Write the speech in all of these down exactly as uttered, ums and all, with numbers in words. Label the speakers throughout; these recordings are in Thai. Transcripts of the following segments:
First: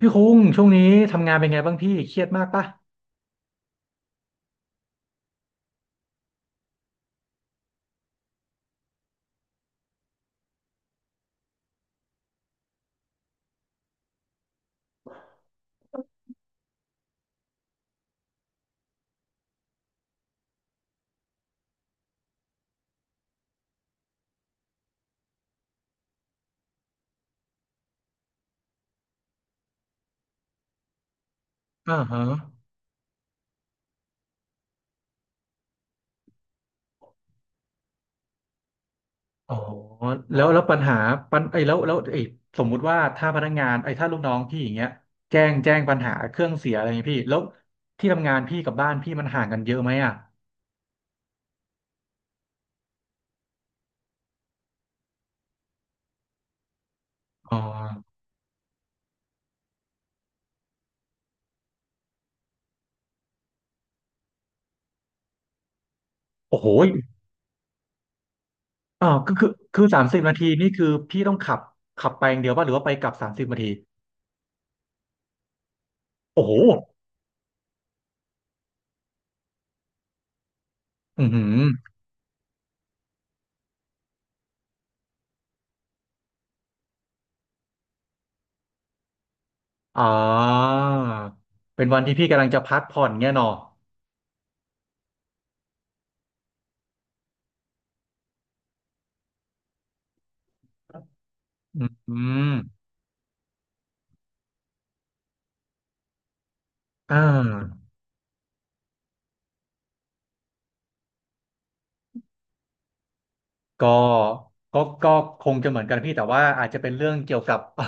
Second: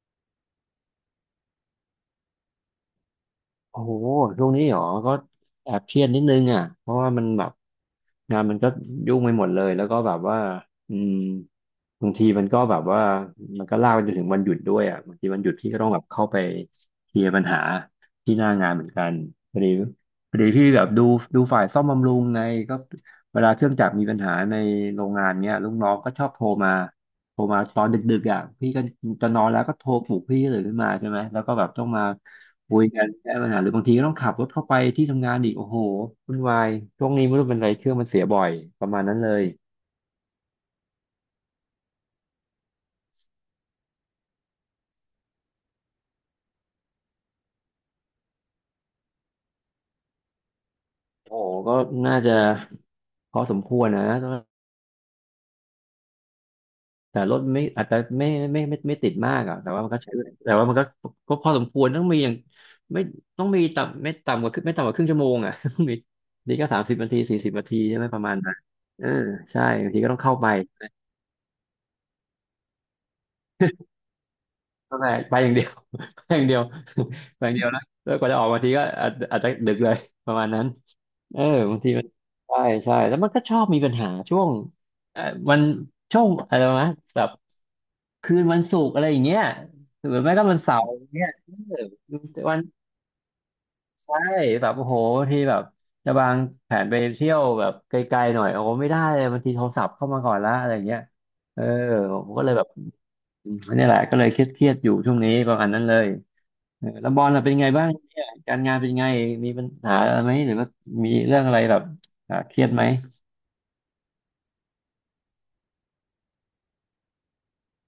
Speaker 1: พี่คุ้งช่วงนี้ทำงานเป็นไงบ้างพี่เครียดมากปะ
Speaker 2: โอ้โหช่วงนี้เหรอก็แอบเครียดนิดนึงอ่ะเพราะว่ามันแบบงานมันก็ยุ่งไปหมดเลยแล้วก็แบบว่าอืมบางทีมันก็แบบว่ามันก็ลากไปจนถึงวันหยุดด้วยอ่ะบางทีวันหยุดพี่ก็ต้องแบบเข้าไปเคลียร์ปัญหาที่หน้างานเหมือนกันพอดีพอดีพี่แบบดูดูฝ่ายซ่อมบำรุงไงก็เวลาเครื่องจักรมีปัญหาในโรงงานเนี้ยลูกน้องก็ชอบโทรมาโทรมาตอนดึกๆอ่ะพี่ก็จะนอนแล้วก็โทรปลุกพี่ตื่นขึ้นมาใช่ไหมแล้วก็แบบต้อง
Speaker 1: อ่า
Speaker 2: มา
Speaker 1: ฮะ
Speaker 2: คุยกันแก้ปัญหาหรือบางทีก็ต้องขับรถเข้าไปที่ทำงานอีกโอ้โหวุ่นวายช่วงนี้ไม่รู้เป็นไรเครื่องมันเสียบ่อยประมาณนั้นเลย
Speaker 1: อ๋อแล้วแล้วปัญหาปัญไอ้ยแล้วแล้วไอ้ยสมมุติว่าถ้าพนักงานไอ้ยถ้าลูกน้องพี่อย่างเงี้ยแจ้งแจ้งปัญหาเครื่องเสียอะไรอย่างเงี้ยพี่แล้วที่ทำงานพี่กับบ้านพี่มันห่างกันเยอะไหมอ่ะ
Speaker 2: โอ้โหก็น่าจะพอสมควรนะแต่รถ
Speaker 1: อ๋อ
Speaker 2: ไม่อาจจะไม่ไม่ไม่ไม่ติดมากอ่ะแต่ว่ามันก็ใช้แต่ว่ามันก็ก็พอสมควรต้องมีอย่างไม่ต้องมีต่ำไม่ต่ำกว่าครึ่งไม่ต่ำกว่าครึ่งชั่วโมงอ่ะ ต้องมีนี่
Speaker 1: โอ้
Speaker 2: ก็
Speaker 1: โห
Speaker 2: สามสิบนาทีสี่สิบนาทีใช่ไหมประมาณนั้นเอ
Speaker 1: อ่า
Speaker 2: อ
Speaker 1: วคือคือ
Speaker 2: ใช่
Speaker 1: คือ
Speaker 2: บางที
Speaker 1: สาม
Speaker 2: ก็
Speaker 1: สิ
Speaker 2: ต้อ
Speaker 1: บ
Speaker 2: งเข้า
Speaker 1: นาที
Speaker 2: ไป
Speaker 1: นี่คือพี่ต้องขับขับไปอย่างเดียวป่ะหรือว่าไปกลับสามสิบนาที
Speaker 2: เข้าไปไปอย่างเดียว ไปอ
Speaker 1: โอ้
Speaker 2: ย่าง
Speaker 1: โห
Speaker 2: เดียว ไปอย่างเดียวนะแล้วกว่าจะออกบางทีก็อาจอาจจะดึกเลยประมาณนั้น
Speaker 1: อือ
Speaker 2: เอ
Speaker 1: หื
Speaker 2: อ
Speaker 1: อ
Speaker 2: บางทีมันใช่ใช่แล้วมันก็ชอบมีปัญหาช่วงเออวันช่วงอะไรนะแบบคืนวันศุกร์อะไรอย่างเงี้ย
Speaker 1: อ่
Speaker 2: หรือไม่ก็วันเสา
Speaker 1: า
Speaker 2: ร์อย่างเงี้ยเออ
Speaker 1: เป็นวันที่พี่กำลัง
Speaker 2: วั
Speaker 1: จะ
Speaker 2: น
Speaker 1: พักผ่อนเงี้ยเนาะ
Speaker 2: ใช่แบบโอ้โหบางทีแบบจะวางแผนไปเที่ยวแบบไกลๆหน่อยโอ้โหไม่ได้เลยบางทีโทรศัพท์เข้ามาก่อนละอะไรอย่างเงี้ยเออ
Speaker 1: อื
Speaker 2: ผมก็เล
Speaker 1: ม
Speaker 2: ยแบบอืมนี่แหละก็เลยเครียดๆอยู่ช่วงนี้ประมาณนั้นเลยเออแล้ว
Speaker 1: อ่
Speaker 2: บอลล่ะเป็นไงบ้า
Speaker 1: า
Speaker 2: งเนี่ยการงานเป็นไงมีปัญหาอะไรไหมหรือว่ามีเรื่องอะไรแบบอ่าเครียดไหม
Speaker 1: ก็ก็ก็คงจะเหมือนกันพี่แต่ว่าอาจจะเป็นเรื่องเกี่ยวกับ เออ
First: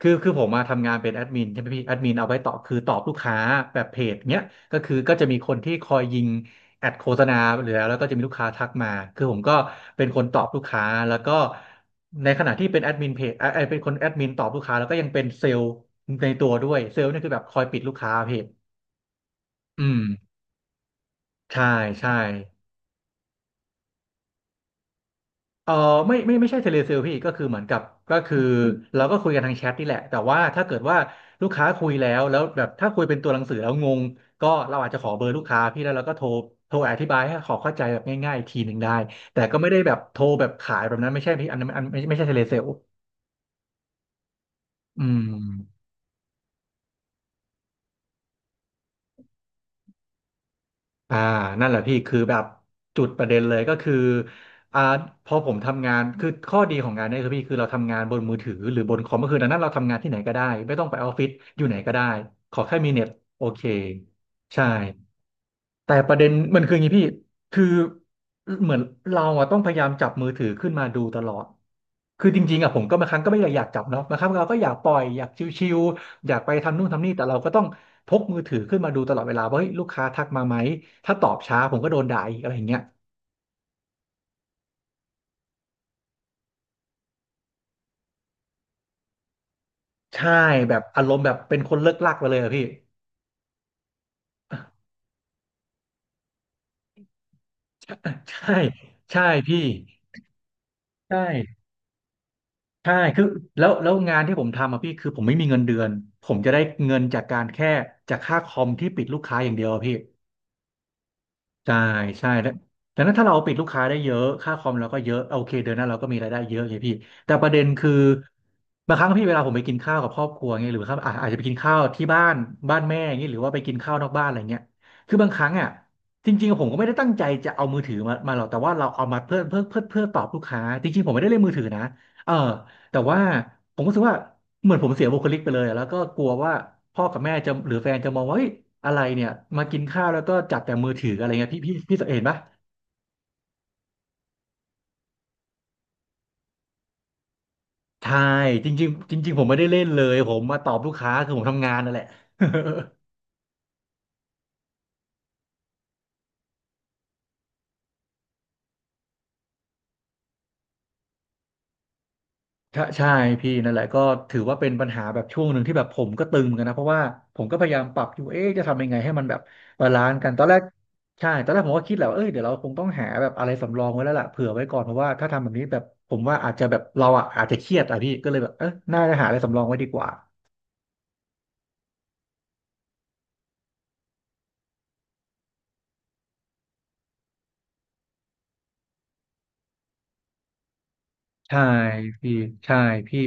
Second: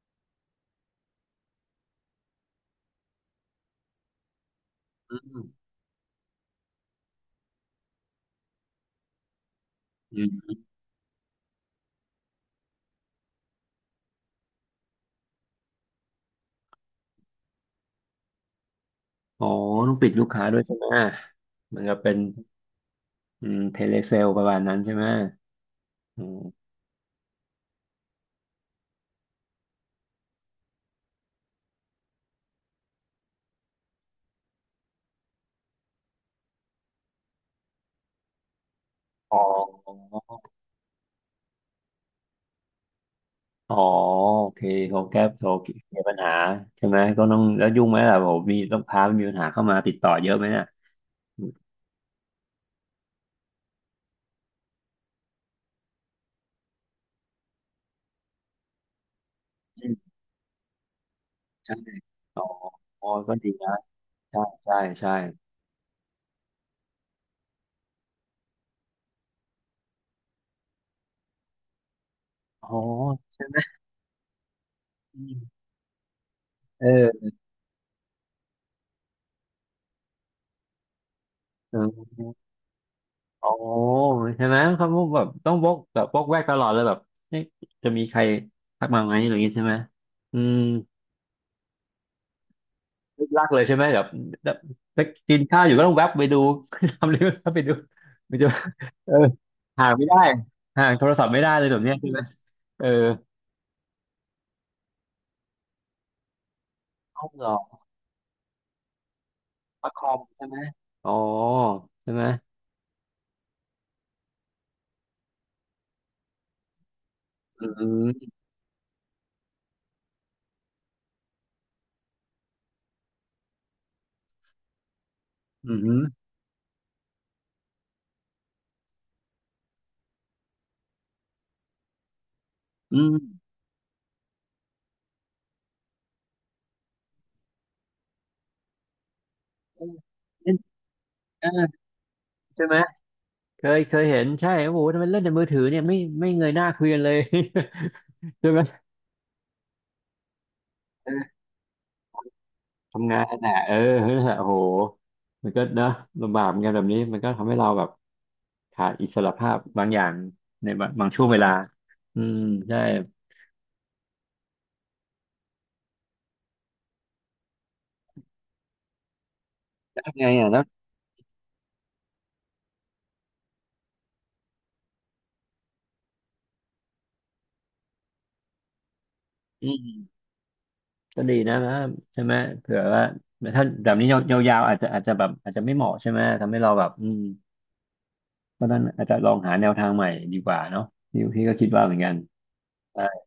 Speaker 1: คือคือผมมาทำงานเป็นแอดมินใช่ไหมพี่แอดมินเอาไว้ตอบคือตอบลูกค้าแบบเพจเนี้ยก็คือก็
Speaker 2: อื
Speaker 1: จะมี
Speaker 2: ม
Speaker 1: คนที่คอยยิงแอดโฆษณาหรือแล้วแล้วก็จะมีลูกค้าทักมาคือผมก็เป็น
Speaker 2: อื
Speaker 1: คนตอบ
Speaker 2: ม
Speaker 1: ลูกค้าแล้วก็ในขณะที่เป็นแอดมินเพจเออเอ่อเป็นคนแอดมินตอบลูกค้าแล้วก็ยังเป็นเซลล์ในตัวด้วยเซลล์นี่คือแบบคอยปิดลูกค้าเพจ
Speaker 2: อ๋อ
Speaker 1: อื
Speaker 2: ต้อง
Speaker 1: ม
Speaker 2: ปิดลูกค้าด้วยใช่ไหม
Speaker 1: ใช่
Speaker 2: เหมือนกับ
Speaker 1: ใช่
Speaker 2: เป็นอืมเทเลเซลประมาณนั้นใช่ไหม
Speaker 1: เออไม่
Speaker 2: อื
Speaker 1: ไม่ไม่
Speaker 2: ม
Speaker 1: ใช่เทเลเซลพี่ก็คือเหมือนกับก็คือเราก็คุยกันทางแชทนี่แหละแต่ว่าถ้าเกิดว่าลูกค้าคุยแล้วแล้วแบบถ้าคุยเป็นตัวหนังสือแล้วงงก็เราอาจจะขอเบอร์ลูกค้าพี่แล้วเราก็โทรโทรอธิบายให้เขอเข้าใจแบบง่ายๆอีกทีหนึ่งได้
Speaker 2: อ๋
Speaker 1: แต่
Speaker 2: อ
Speaker 1: ก็ไม่ได้แบบโทรแบบขายแบบนั้นไม่ใช่พี่อันนั้นอันไม่ไม่ใช่เทเลเซล
Speaker 2: อ๋อโอเค
Speaker 1: อื
Speaker 2: เขาแก้โทรเคล
Speaker 1: ม
Speaker 2: ียร์ปัญหาใช่ไหมก็ต้องแล้วยุ่งไหมล่ะผมมีต้องพามีปัญหาเข้ามาติดต่อเยอะไหมเนี่ย
Speaker 1: อ่า
Speaker 2: อืม
Speaker 1: นั่นแหละพี่คือแบบจุดประเด็นเลยก็คืออ่าพอผมทำงานคือข้อดีของงานเนี้คือพี่คือเราทำงานบนมือถือหรือบนคอมก็คือดังนั้นเราทำงานที่ไหนก็ได้ ไม่ต้องไปออฟฟิศอยู่ไห
Speaker 2: ใช่
Speaker 1: นก็ได้
Speaker 2: อ๋อ
Speaker 1: ขอแค่มีเน็
Speaker 2: อ๋
Speaker 1: ต
Speaker 2: อก็
Speaker 1: โอ
Speaker 2: ดี
Speaker 1: เค
Speaker 2: นะใช่
Speaker 1: ใช่
Speaker 2: ใช่ ใช่
Speaker 1: แต่ประเด็นมันคืออย่างนี้พี่คือเหมือนเราอะต้องพยายามจับมือถือขึ้นมาดูตลอดคือจริงๆ
Speaker 2: อ๋
Speaker 1: อะ
Speaker 2: อ
Speaker 1: ผมก็บางครั้งก็ไม่
Speaker 2: ใช่
Speaker 1: ได้
Speaker 2: ไหม
Speaker 1: อยากจับเนาะบางครั้งเราก็อยากปล่อยอยากชิวๆอยากไปทำนู่นทำนี่แต่
Speaker 2: เออ
Speaker 1: เราก็ต้องพกมือถือขึ้นมาดูตลอดเวลาว่าเฮ้ยลูกค้าทักมาไหมถ้าตอบช้าผ
Speaker 2: เอ
Speaker 1: มก็โดนด่าอีกอะ
Speaker 2: อ
Speaker 1: ไรอย่างเงี้ย
Speaker 2: อ๋อใช่ไหมเขาแบบต้องวกแบบวกแวกตลอดเลยแบบเอ๊ะจะมีใครทักมาไหมอะไรอย่างงี้ใช่ไหม
Speaker 1: ใช่
Speaker 2: อืม
Speaker 1: แบบอารมณ์แบบเป็นคนเลิกลักไปเลยอะพี่
Speaker 2: ลึกลักเลยใช่ไหมแบบแบบไปกินข้าวอยู่ก็ต้องแวบไปดู ทำเลยก็ไปดู ไปดู
Speaker 1: ใช่
Speaker 2: เออ
Speaker 1: ใช่พี่
Speaker 2: ห่างไม่ได้ห่างโทร
Speaker 1: ใช่
Speaker 2: ศัพท์ไม่ได้เลยแบบเนี้ยใช่ไหมเออ
Speaker 1: ใช่คือแล้วแล้วงานที่ผมทำอ่ะพี่ คือผมไม่มีเงินเดือน ผมจะได้เงินจาก
Speaker 2: ต้อง
Speaker 1: กา
Speaker 2: ห
Speaker 1: ร
Speaker 2: รอ
Speaker 1: แค่จากค่าคอมที่ปิดลูกค้าอย่างเดียวอะ
Speaker 2: ประ
Speaker 1: พี่
Speaker 2: คอมใช่ไหมอ๋อ
Speaker 1: ใช่
Speaker 2: ใช่ไหม
Speaker 1: ใช่แล้วดังนั้นถ้าเราปิดลูกค้าได้เยอะค่าคอมเราก็เยอะโอเคเดือนหน้าเราก็มีรายได้เยอะไงพี่แต่ประเด็
Speaker 2: อ
Speaker 1: น
Speaker 2: ื
Speaker 1: คือ
Speaker 2: ม
Speaker 1: บางครั้งพี่เวลาผมไปกินข้าวกับครอบครัวเงี้ยหรือครับอาอาจจะไปกินข้าวที่บ้านบ้านแม่อย่างเงี้ยหรือว่าไปกินข้าวนอกบ้านอะไรเงี้ยคือบางครั้งอ่ะ
Speaker 2: อืม
Speaker 1: จริงๆผมก็ไม่ได้ตั้งใจจะเอามือถือมามาหรอกแต่ว่าเราเอามาเพื่อเพื่อเพื่อเพื่อตอบลูกค้าจริงๆผมไม่ได้เล่นมือถือนะเออ
Speaker 2: อื
Speaker 1: แต่
Speaker 2: ม
Speaker 1: ว่าผมก็รู้สึกว่าเหมือนผมเสียบุคลิกไปเลยอะแล้วก็กลัวว่าพ่อกับแม่จะหรือแฟนจะมองว่าเฮ้ยอะไรเนี่ยมากิ
Speaker 2: เอ
Speaker 1: น
Speaker 2: อ
Speaker 1: ข้าวแล้วก็
Speaker 2: เล่
Speaker 1: จั
Speaker 2: น
Speaker 1: บแต่มือถืออะไร
Speaker 2: เอ
Speaker 1: เงี้
Speaker 2: อ
Speaker 1: ยพี่พี่พี่เห็นปะ
Speaker 2: ใช่ไหมเคยเคยเห็นใช่โอ้โหทำไมเล่นแต่มือถือเนี่ยไม่ไม่เงยหน้าคุยกันเลย
Speaker 1: ใช่
Speaker 2: ใช่ไหม
Speaker 1: จริงๆจริงๆผมไม่ได้เล่นเลยผมมาตอบลูก
Speaker 2: เอ
Speaker 1: ค้าคือผ
Speaker 2: อ
Speaker 1: มทำงานนั่นแหละ
Speaker 2: ทำงานน่ะเออนั่นโอ้โหมันก็เนอะลำบากเหมือนกันแบบนี้มันก็ทำให้เราแบบขาดอิสระภาพบางอย่างในบางบางช่วงเวลาอืมใช่
Speaker 1: ถ้าใช่พี่นั่นแหละก็ถือว่าเป็นปัญหาแบบช่วงหนึ่งที่แบบผมก็ตึงเหมือนกันนะเพราะว่าผมก็พยายามปรับอยู่เอ๊ะจะทำยังไงให้มันแบบบา
Speaker 2: แล้
Speaker 1: ลา
Speaker 2: ว
Speaker 1: นซ์
Speaker 2: ทำไง
Speaker 1: กันตอ
Speaker 2: อ่ะ
Speaker 1: นแร
Speaker 2: แล้
Speaker 1: ก
Speaker 2: ว
Speaker 1: ใช่ตอนแรกผมก็คิดแหละว่าเอ้ยเดี๋ยวเราคงต้องหาแบบอะไรสำรองไว้แล้วล่ะเผื่อไว้ก่อนเพราะว่าถ้าทำแบบนี้แบบผมว่าอาจจะแบบเราอ่ะอาจจะเครียดอ่ะพี่ก็เลยแบบเออน่าจะหาอะไรสำรอง
Speaker 2: อื
Speaker 1: ไว้ดีก
Speaker 2: ม
Speaker 1: ว่า
Speaker 2: ก็ดีนะนะใช่ไหมเผื่อว่าถ้าแบบนี้ยาวๆอาจจะอาจจะแบบอาจจะไม่เหมาะใช่ไหมทำให้เราแบบอืมเพราะฉะนั้นอาจจะลองหาแนวทางใหม่ดีกว่าเนาะพี่พี่ก็
Speaker 1: ใช่
Speaker 2: คิดว่าเหมือนกัน
Speaker 1: พี่ใช่พี่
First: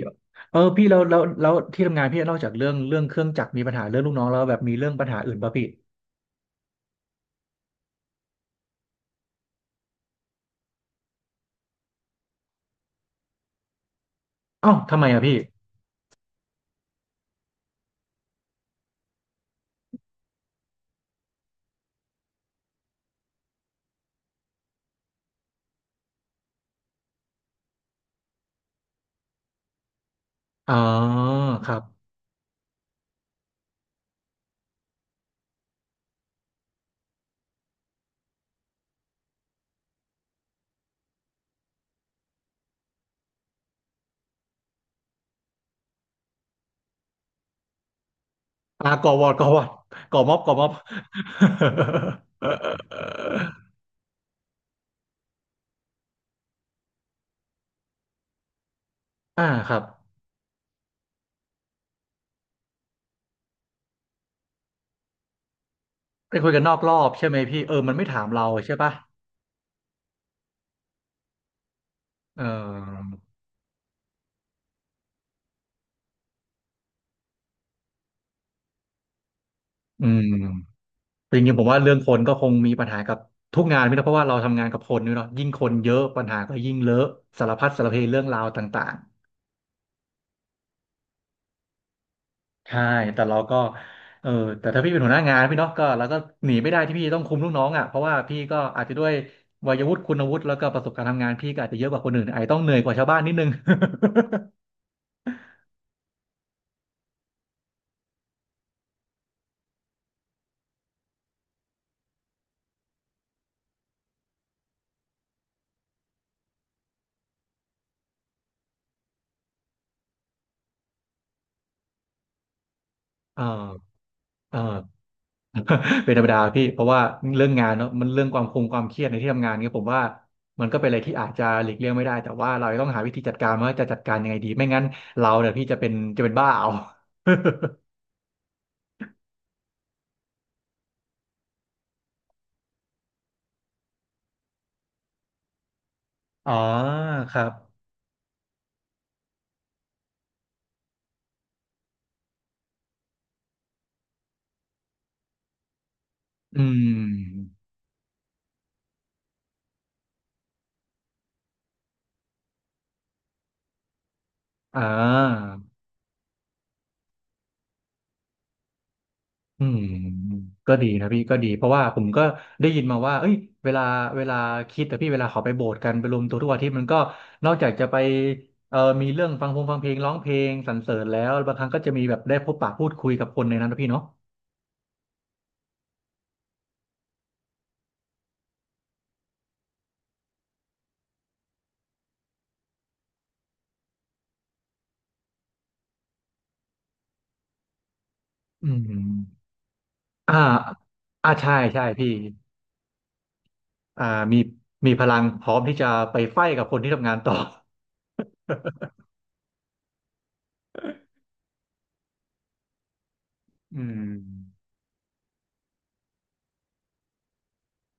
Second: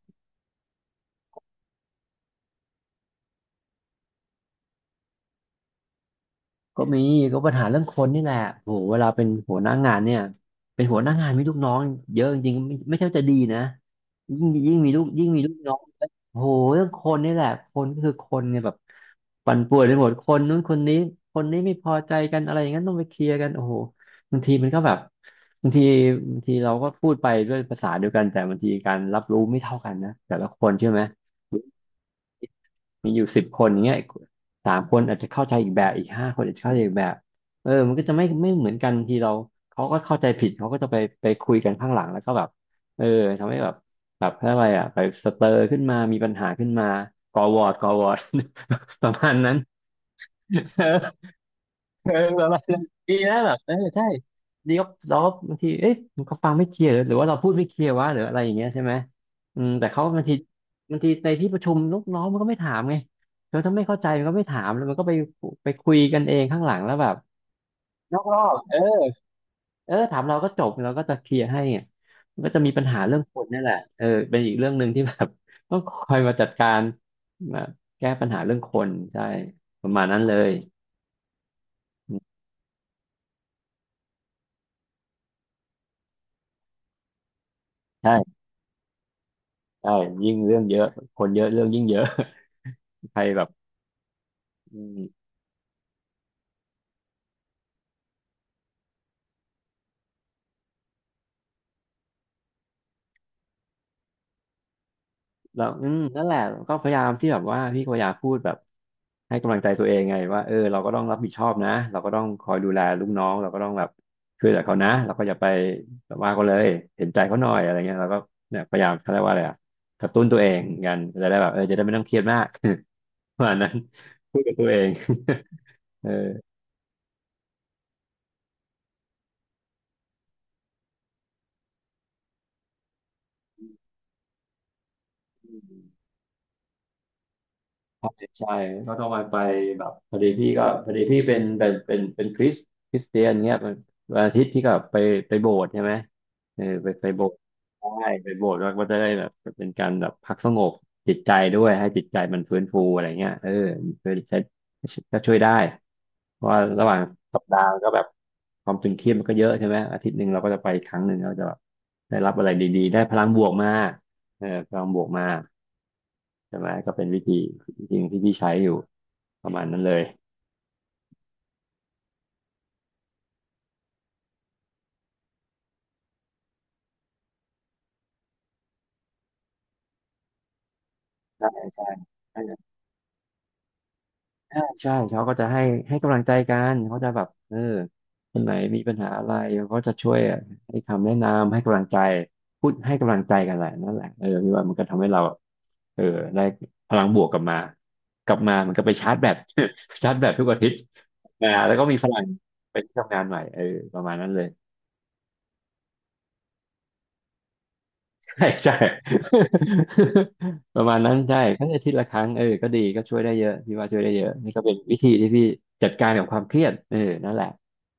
Speaker 1: เออพี่แล้วแล้วแล้วที่ทำงานพี่นอกจากเรื่องเรื่องเครื่องจักรมีปัญหาเรื่องลูกน้องแล้วแบบมีเรื่องปัญหาอื่นป่ะพี่
Speaker 2: ก็มีก็ปัญหาเรื่องคนนี่แหละโหเวลาเป็นหัวหน้างานเนี่ยเป็นหัวหน้างานมีลูกน้องเยอะจริงๆไม่ไม่ใช่ว่าจะดีนะยิ่ง
Speaker 1: เอ้า
Speaker 2: ยิ่งมี
Speaker 1: ทำ
Speaker 2: ลู
Speaker 1: ไม
Speaker 2: ก
Speaker 1: อะ
Speaker 2: ยิ่ง
Speaker 1: พี่
Speaker 2: มีลูกน้องโหเรื่องคนนี่แหละคนก็คือคนเนี่ยแบบปั่นป่วนไปหมดคนนู้นคนนี้คนนี้ไม่พอใจกันอะไรอย่างนั้นต้องไปเคลียร์กันโอ้โหบางทีมันก็แบบบางทีบางทีเราก็พูดไปด้วยภาษาเดียวกันแต่บางทีการรับรู้ไม่เท่ากันนะแต่ละค
Speaker 1: อ๋
Speaker 2: น
Speaker 1: อ
Speaker 2: ใช่ไหม
Speaker 1: ครับ
Speaker 2: มีอยู่สิบคนอย่างเงี้ยสามคนอาจจะเข้าใจอีกแบบอีกห้าคนอาจจะเข้าใจอีกแบบเออมันก็จะไม่ไม่เหมือนกันทีเราเขาก็เข้าใจผิดเขาก็จะไปไปคุยกันข้างหลังแล้วก็แบบเออทำให้แบบแบบอะไรอ่ะไปสเตอร์ขึ้นมามีปัญหาขึ้นมาก่อวอร์ดก่อวอร์ด
Speaker 1: อ่า
Speaker 2: ป
Speaker 1: ก่อ
Speaker 2: ระ
Speaker 1: วอ
Speaker 2: มา
Speaker 1: ร์ด
Speaker 2: ณ
Speaker 1: ก่อ
Speaker 2: นั้
Speaker 1: ว
Speaker 2: น
Speaker 1: อร์ดก่อม็อบก่อม็อบ
Speaker 2: เออแบบว่าดีนะแบบเออ ใช่ดีก็เราก็บางทีเอ๊ะมันก็ฟังไม่เคลียร์หรือหรือว่าเราพูดไม่เคลียร์วะหรืออะไรอย่างเงี้ยใช่ไหม
Speaker 1: อ่า
Speaker 2: อื
Speaker 1: ค
Speaker 2: ม
Speaker 1: รับ
Speaker 2: แต่เขาบางทีบางทีในที่ประชุมลูกน้องมันก็ไม่ถามไงแล้วถ้าไม่เข้าใจมันก็ไม่ถามแล้วมันก็ไปไปคุยกัน
Speaker 1: ไป
Speaker 2: เอง
Speaker 1: คุยกั
Speaker 2: ข้า
Speaker 1: น
Speaker 2: ง
Speaker 1: น
Speaker 2: หลั
Speaker 1: อก
Speaker 2: ง
Speaker 1: ร
Speaker 2: แล้
Speaker 1: อ
Speaker 2: วแบ
Speaker 1: บ
Speaker 2: บ
Speaker 1: ใช่ไหมพี่เออมันไม่
Speaker 2: น
Speaker 1: ถา
Speaker 2: อก
Speaker 1: ม
Speaker 2: รอ
Speaker 1: เรา
Speaker 2: บเอ
Speaker 1: ใช่
Speaker 2: อ
Speaker 1: ปะ
Speaker 2: เออถามเราก็จบเราก็จะเคลียร์ให้อ่ะมั
Speaker 1: เอ
Speaker 2: นก็จะมีปัญหา
Speaker 1: อ
Speaker 2: เรื่องคนนี่แหละเออเป็นอีกเรื่องหนึ่งที่แบบ ต้องคอยมาจัดการมาแก้ปัญหาเรื่องคนใช่ประ
Speaker 1: อื
Speaker 2: มาณนั้
Speaker 1: ม
Speaker 2: นเลย
Speaker 1: จริงๆผมว่าเรื่องคนก็คงมีปัญหากับทุกงานพี่นะเพราะว่าเราทำงานกับคนนี่เนาะยิ่งคนเยอะปัญหาก็ยิ่งเลอะสารพัดสารเพเรื่องรา
Speaker 2: ใช่
Speaker 1: วต่างๆ
Speaker 2: ใช่ยิ่งเรื่องเยอะคนเยอะเรื่องยิ่งเยอะ
Speaker 1: ใช่
Speaker 2: ใคร
Speaker 1: แต่เรา
Speaker 2: แบบ
Speaker 1: ก็เออแต่
Speaker 2: อื
Speaker 1: ถ้าพี่เป็
Speaker 2: ม
Speaker 1: นหัวหน้างานพี่เนาะก็เราก็หนีไม่ได้ที่พี่ต้องคุมลูกน้องอ่ะเพราะว่าพี่ก็อาจจะด้วยวัยวุฒิคุณวุฒิแล้วก็ประสบการณ์ทำงานพี่ก็อาจจะเยอะกว่าคนอื่นอาจจะต้องเหนื่อยกว่าชาวบ้านนิดนึง
Speaker 2: แล้วอืมนั่นแหละก็พยายามที่แบบว่าพี่ก็พยายามพูดแบบให้กำลังใจตัวเองไงว่าเออเราก็ต้องรับผิดชอบนะเราก็ต้องคอยดูแลลูกน้องเราก็ต้องแบบช่วยเหลือเขานะเราก็อย่าไปแบบว่าเขาเลยเห็นใจเขาหน่อยอะไรเงี้ยเราก็เนี่ยพยายามเขาเรียกว่าอะไรอะกระตุ้นตัวเองกันจะได้แบบเออจะได้ไม่ต้องเครียดมาก
Speaker 1: เอ
Speaker 2: ประมาณนั้น
Speaker 1: อ
Speaker 2: พูดกั
Speaker 1: เอ
Speaker 2: บตัวเอง
Speaker 1: อ
Speaker 2: เออ
Speaker 1: เป็นธรรมดาพี่เพราะว่าเรื่องงานเนาะมันเรื่องความคงความเครียดในที่ทำงานเนี่ยผมว่ามันก็เป็นอะไรที่อาจจะหลีกเลี่ยงไม่ได้แต่ว่าเราต้องหาวิธีจัดการว่าจะจัดการยังไงดีไม่งั้นเราเนี่ยพี่จะเป็นจะเป็นบ้าเอา
Speaker 2: ใช่ใช่ก็ต้องไปแบบพอดีพี่ก็พอดีพี่เป็นเป็นเป็นเป็นคริสคริสเตียนเงี้ยมันวันอาทิตย์พี่ก็ไปไปโบสถ์ใช่ไหม
Speaker 1: อ๋อ
Speaker 2: เออไปไปโบส
Speaker 1: ค
Speaker 2: ถ์
Speaker 1: รับ
Speaker 2: ใช่ไปโบสถ์แล้วก็จะได้แบบเป็นการแบบพักสงบจิตใจด้วยให้จิตใจมันฟื้นฟูอะไรเงี้ยเออช่วยใช้ก็ช่วยได้เพราะ
Speaker 1: อื
Speaker 2: ว่าระหว่างสัป
Speaker 1: ม
Speaker 2: ดาห์ก็แบบความตึงเครียดมันก็เยอะใช่ไหมอาทิตย์หนึ่งเราก็จะไปครั้งหนึ่งเราจะแบบได้รับอะไรดีๆได้พลังบวกมาเออพ
Speaker 1: อ่
Speaker 2: ลังบวกมา
Speaker 1: า
Speaker 2: ใช่ไหมก็เป็นวิธีจริงที่พี่ใช้อยู่ประมา
Speaker 1: อื
Speaker 2: ณ
Speaker 1: ม
Speaker 2: นั้นเลย
Speaker 1: ก็ดีนะพี่ก็ดีเพราะว่าผมก็ได้ยินมาว่าเอ้ยเวลาเวลาคิดแต่พี่เวลาเขาไปโบสถ์กันไปรวมตัวทุกอาทิตย์มันก็นอกจากจะไปเอ่อมีเรื่องฟังพงฟังเพลงร้องเพลงสรรเสริญแล้ว
Speaker 2: ใช่
Speaker 1: บางครั้งก็
Speaker 2: ใช่
Speaker 1: จะมีแบบได้
Speaker 2: ใช่
Speaker 1: พบปะพูดคุยกับคนในนั้นนะพี่เนาะ
Speaker 2: ใช่ใช่เขาก็จะให้ให้กำลังใจกันเขาจะแบบเออคนไหนมีปัญหาอะไรเขาก็จะช่วยให้คำแนะนำให้กำลังใจพูดให้กำลังใจกันแหละนั่นแหละเออพี่ว่ามันก็ทำให้เราเออได้พลังบวกกลับมากลับมา
Speaker 1: อื
Speaker 2: มันก็ไป
Speaker 1: ม
Speaker 2: ชาร์จแบต ชาร์จแบต
Speaker 1: อ่า
Speaker 2: ทุกอาทิตย์
Speaker 1: อ่า
Speaker 2: อ่า
Speaker 1: ใช่
Speaker 2: แล้ว
Speaker 1: ใช่
Speaker 2: ก็มีพ
Speaker 1: พี่
Speaker 2: ลังไปที่ทำงานใหม่เออป
Speaker 1: อ่า
Speaker 2: ระมาณนั้น
Speaker 1: มี
Speaker 2: เลย
Speaker 1: มีพลังพร้อมที่จะไปไฟท์กับคนที่ทำงานต่อ
Speaker 2: ใช่ใช่ ประมาณนั้นใช่ทั้งอาทิตย์ละครั้งเออก็ดีก็ช่วยได้เยอะ พี่
Speaker 1: อื
Speaker 2: ว่าช่วยได้
Speaker 1: ม
Speaker 2: เยอะนี่ก็เป็นวิธีที่พี่จัดการกับความเครียดเออนั่นแหละ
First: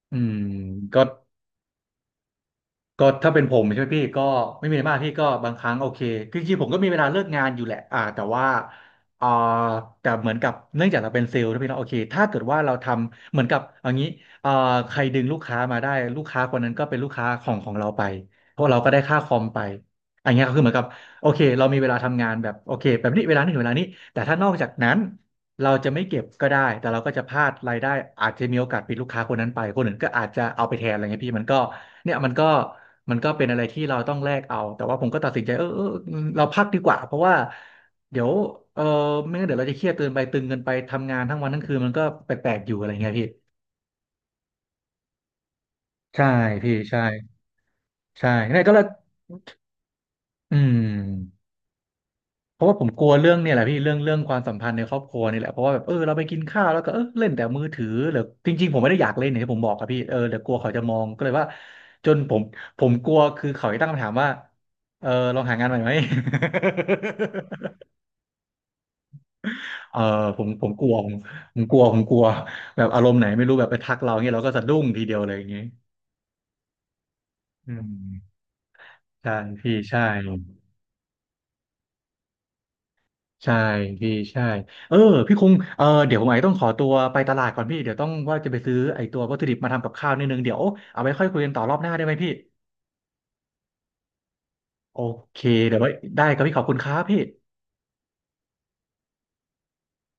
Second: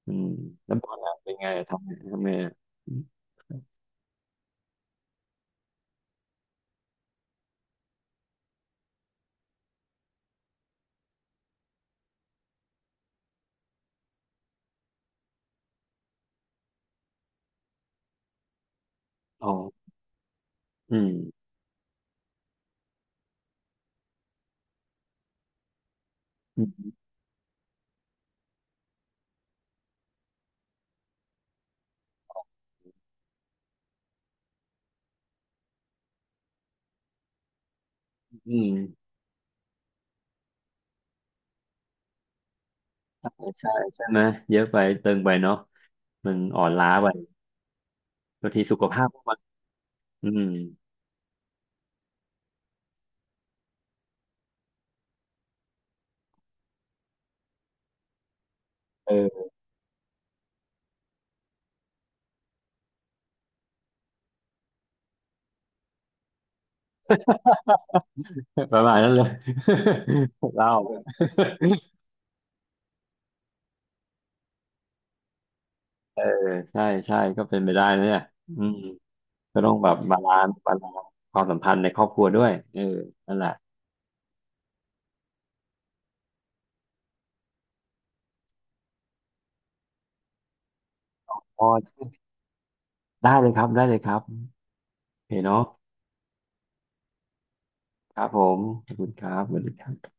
Speaker 2: อื
Speaker 1: อื
Speaker 2: ม
Speaker 1: ม
Speaker 2: แล้วบอล
Speaker 1: ก็
Speaker 2: อะเป็นไงทำไงทำไงอะ
Speaker 1: ก็ถ้าเป็นผมใช่ไหมพี่ก็ไม่มีอะไรมากพี่ก็บางครั้งโอเคคือจริงๆผมก็มีเวลาเลิกงานอยู่แหละอ่าแต่ว่าอ่าแต่เหมือนกับเนื่องจากเราเป็นเซลล์นะพี่เนาะโอเคถ้าเกิดว่าเราทำเหมือนกับเอย่างนี้อ่าใครดึงลูกค้ามาได้ลูกค้าคนนั้นก็เป็นลูกค้าของของเราไปเพราะเราก็ได้ค่าคอม
Speaker 2: อ๋อ
Speaker 1: ไปอันเนี้ยก็คือเหมือนกับ
Speaker 2: อืม
Speaker 1: โอเคเรามีเวลาทำงานแบบโอเคแบบนี้เวลานี้ถึงเวลานี้แต่ถ้านอกจากนั้น เราจะไม่เก็บก็ได้
Speaker 2: อื
Speaker 1: แต่เรา
Speaker 2: ม
Speaker 1: ก็จะพลาดรายได้อาจจะมีโอกาสปิดลูกค้าคนนั้นไปคนอื่นก็อาจจะเอาไปแทนอะไรเงี้ยพี่มันก็เนี่ยมันก็มันก็เป็นอะไรที่เราต้องแลกเอา แต่ว่าผมก็ตัดสินใจเออเออเราพักดีกว่าเพราะว่าเดี๋ยว
Speaker 2: อืม
Speaker 1: เออไม่งั้นเดี๋ยวเราจะเครียดเกินไปตึงเกินไปทำงานทั้งวันทั้งคืนมันก็แปลกๆอยู่อะไรเงี้ยพี่
Speaker 2: ใช่ใช่ใช่ไหมเยอะไปเติมไปเนาะ
Speaker 1: ใช่
Speaker 2: มันอ่อน
Speaker 1: พี่
Speaker 2: ล้า
Speaker 1: ใช่
Speaker 2: ไป
Speaker 1: ใช่
Speaker 2: บาง
Speaker 1: เนี่
Speaker 2: ที
Speaker 1: ยก็
Speaker 2: สุ
Speaker 1: เล
Speaker 2: ข
Speaker 1: ย
Speaker 2: ภาพก็มนอืม
Speaker 1: อืม เพราะว่าผมกลัวเรื่องเนี่ยแหละพี่เรื่องเรื่องความสัมพันธ์ในครอบครัวนี่แหละเพราะว่าแบบเออเราไปกินข้าวแล้วก็เออเล่นแต่มือถือหรือจริงๆผมไม่ได้อยากเล่นอย่าง
Speaker 2: เออ
Speaker 1: ที่ผมบอกอะพี่เออแต่กลัวเขาจะมองก็เลยว่าจนผมผมกลัวคือเขาจะตั้งคำถามว่าเออลองหางานใหม่ไหม
Speaker 2: ประมาณนั้นเลย
Speaker 1: เออผม ผ
Speaker 2: เล่า
Speaker 1: มกลัวผม ผมกลัวผมกลัวแบบอารมณ์ไหนไม่รู้แบบไปทักเราเงี้ยเราก็สะดุ้งทีเดียวเลยอย่างงี้
Speaker 2: เออใช่ใช่ก็เป็น
Speaker 1: อื
Speaker 2: ไปได้นะเนี่ย
Speaker 1: ม
Speaker 2: อืม
Speaker 1: ใช่
Speaker 2: ก็ต้อ
Speaker 1: พี่
Speaker 2: งแบบ
Speaker 1: ใช่
Speaker 2: บาลานซ์บาลานซ์ความสัมพันธ์ในครอบครัวด้วยเออนั่นแหละ
Speaker 1: ใช่พี่ใช่เออพี่คงเออเดี๋ยวผมอาจจะต้องขอตัวไปตลาดก่อนพี่เดี๋ยวต้องว่าจะไปซื้อไอ้ตัววัตถุดิบมาทำกับข้าวนิดนึงเดี๋ยวเอาไว้ค่อยคุยกันต่
Speaker 2: พ
Speaker 1: อ
Speaker 2: อ
Speaker 1: รอบหน้าได้ไหมพี่
Speaker 2: ได้เลยครับได้เลยครับ
Speaker 1: โอ
Speaker 2: โอเค
Speaker 1: เค
Speaker 2: เนาะ
Speaker 1: เดี๋ยวไว้ได้ครับพี่ขอบคุณครับพี่
Speaker 2: ครับผมขอบคุณครับสวัสดีครับ